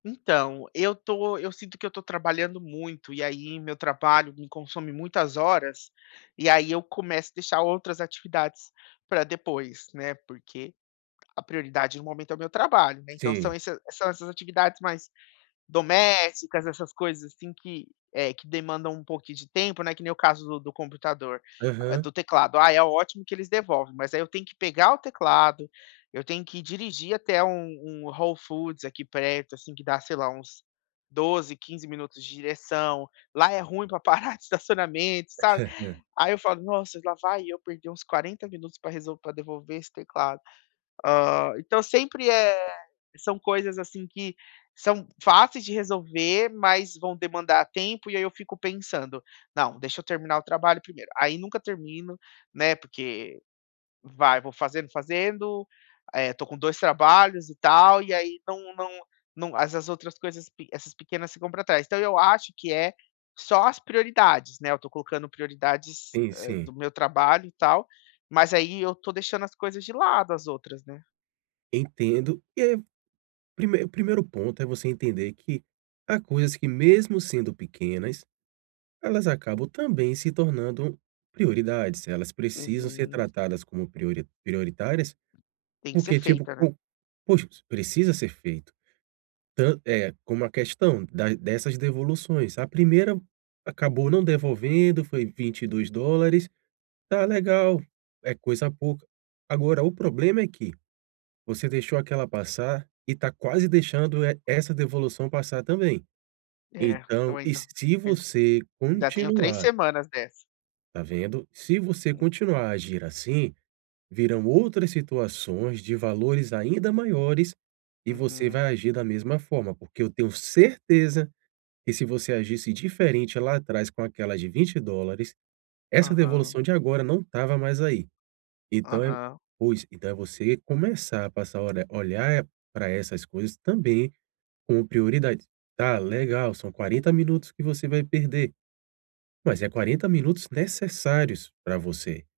Então, eu tô eu sinto que eu tô trabalhando muito, e aí meu trabalho me consome muitas horas, e aí eu começo a deixar outras atividades pra depois, né, porque a prioridade no momento é o meu trabalho, né, então Sim. esse são essas atividades mais domésticas, essas coisas assim que, eh, que demandam um pouquinho de tempo, que nem o caso do do computador, do Aham. teclado, ah é ótimo que eles devolvem, mas aí eu tenho que pegar o teclado, eu tenho que dirigir até um um Whole Foods aqui perto, assim que dá sei lá uns 12, 15 minutos de direção, lá é ruim pra parar de estacionamento, sabe? Aí eu falo: "Nossa lá vai eu perder uns 40 minutos pra resolv pra devolver esse teclado." Hã, então sempre é são coisas, assim, que são fáceis de resolver, mas vão demandar tempo, e aí eu fico pensando: "Não, deixa eu terminar o trabalho primeiro", aí nunca termino, né, porque vai vou fazendo fazendo, eh, tô com 2 trabalhos e tal, e aí não não não essas outras coisas, pi essas pequenas ficam pra trás, então eu acho que é só as prioridades, né, eu tô colocando prioridades, Sim, hã, sim. do meu trabalho e tal, mas aí eu estou deixando as coisas de lado, as outras, né. Entendo, e ai, primei o primeiro ponto é você entender que há coisas que mesmo sendo pequenas, elas acabam também se tornando prioridades, elas precisam ser Uhum. tratadas como priori prioritárias, Tem que ser porque tipo, feita, né? po poxa, precisa ser feito. Tan é como a questão da dessas devoluções. A primeira acabou não devolvendo, foi $22. Tá legal, é coisa pouca. Agora o problema é que, você deixou aquela passar e tá quase deixando e essa devolução passar também. É, eu Então, e ainda se ainda você ainda tenho 3 continuar semanas dessa. Tá vendo? Se você Hum. continuar a agir assim, virão outras situações de valores ainda maiores e você vai Uhum. agir da mesma forma, porque eu tenho certeza que se você agisse diferente lá atrás com aquela de $20, essa Aham. devolução de agora não estava mais aí. Então é Aham. pois, então é você começar a passar a ora a olhar pra essas coisas também como prioridade. Tá, legal, são 40 minutos que você vai perder. Mas é 40 minutos necessários pra você.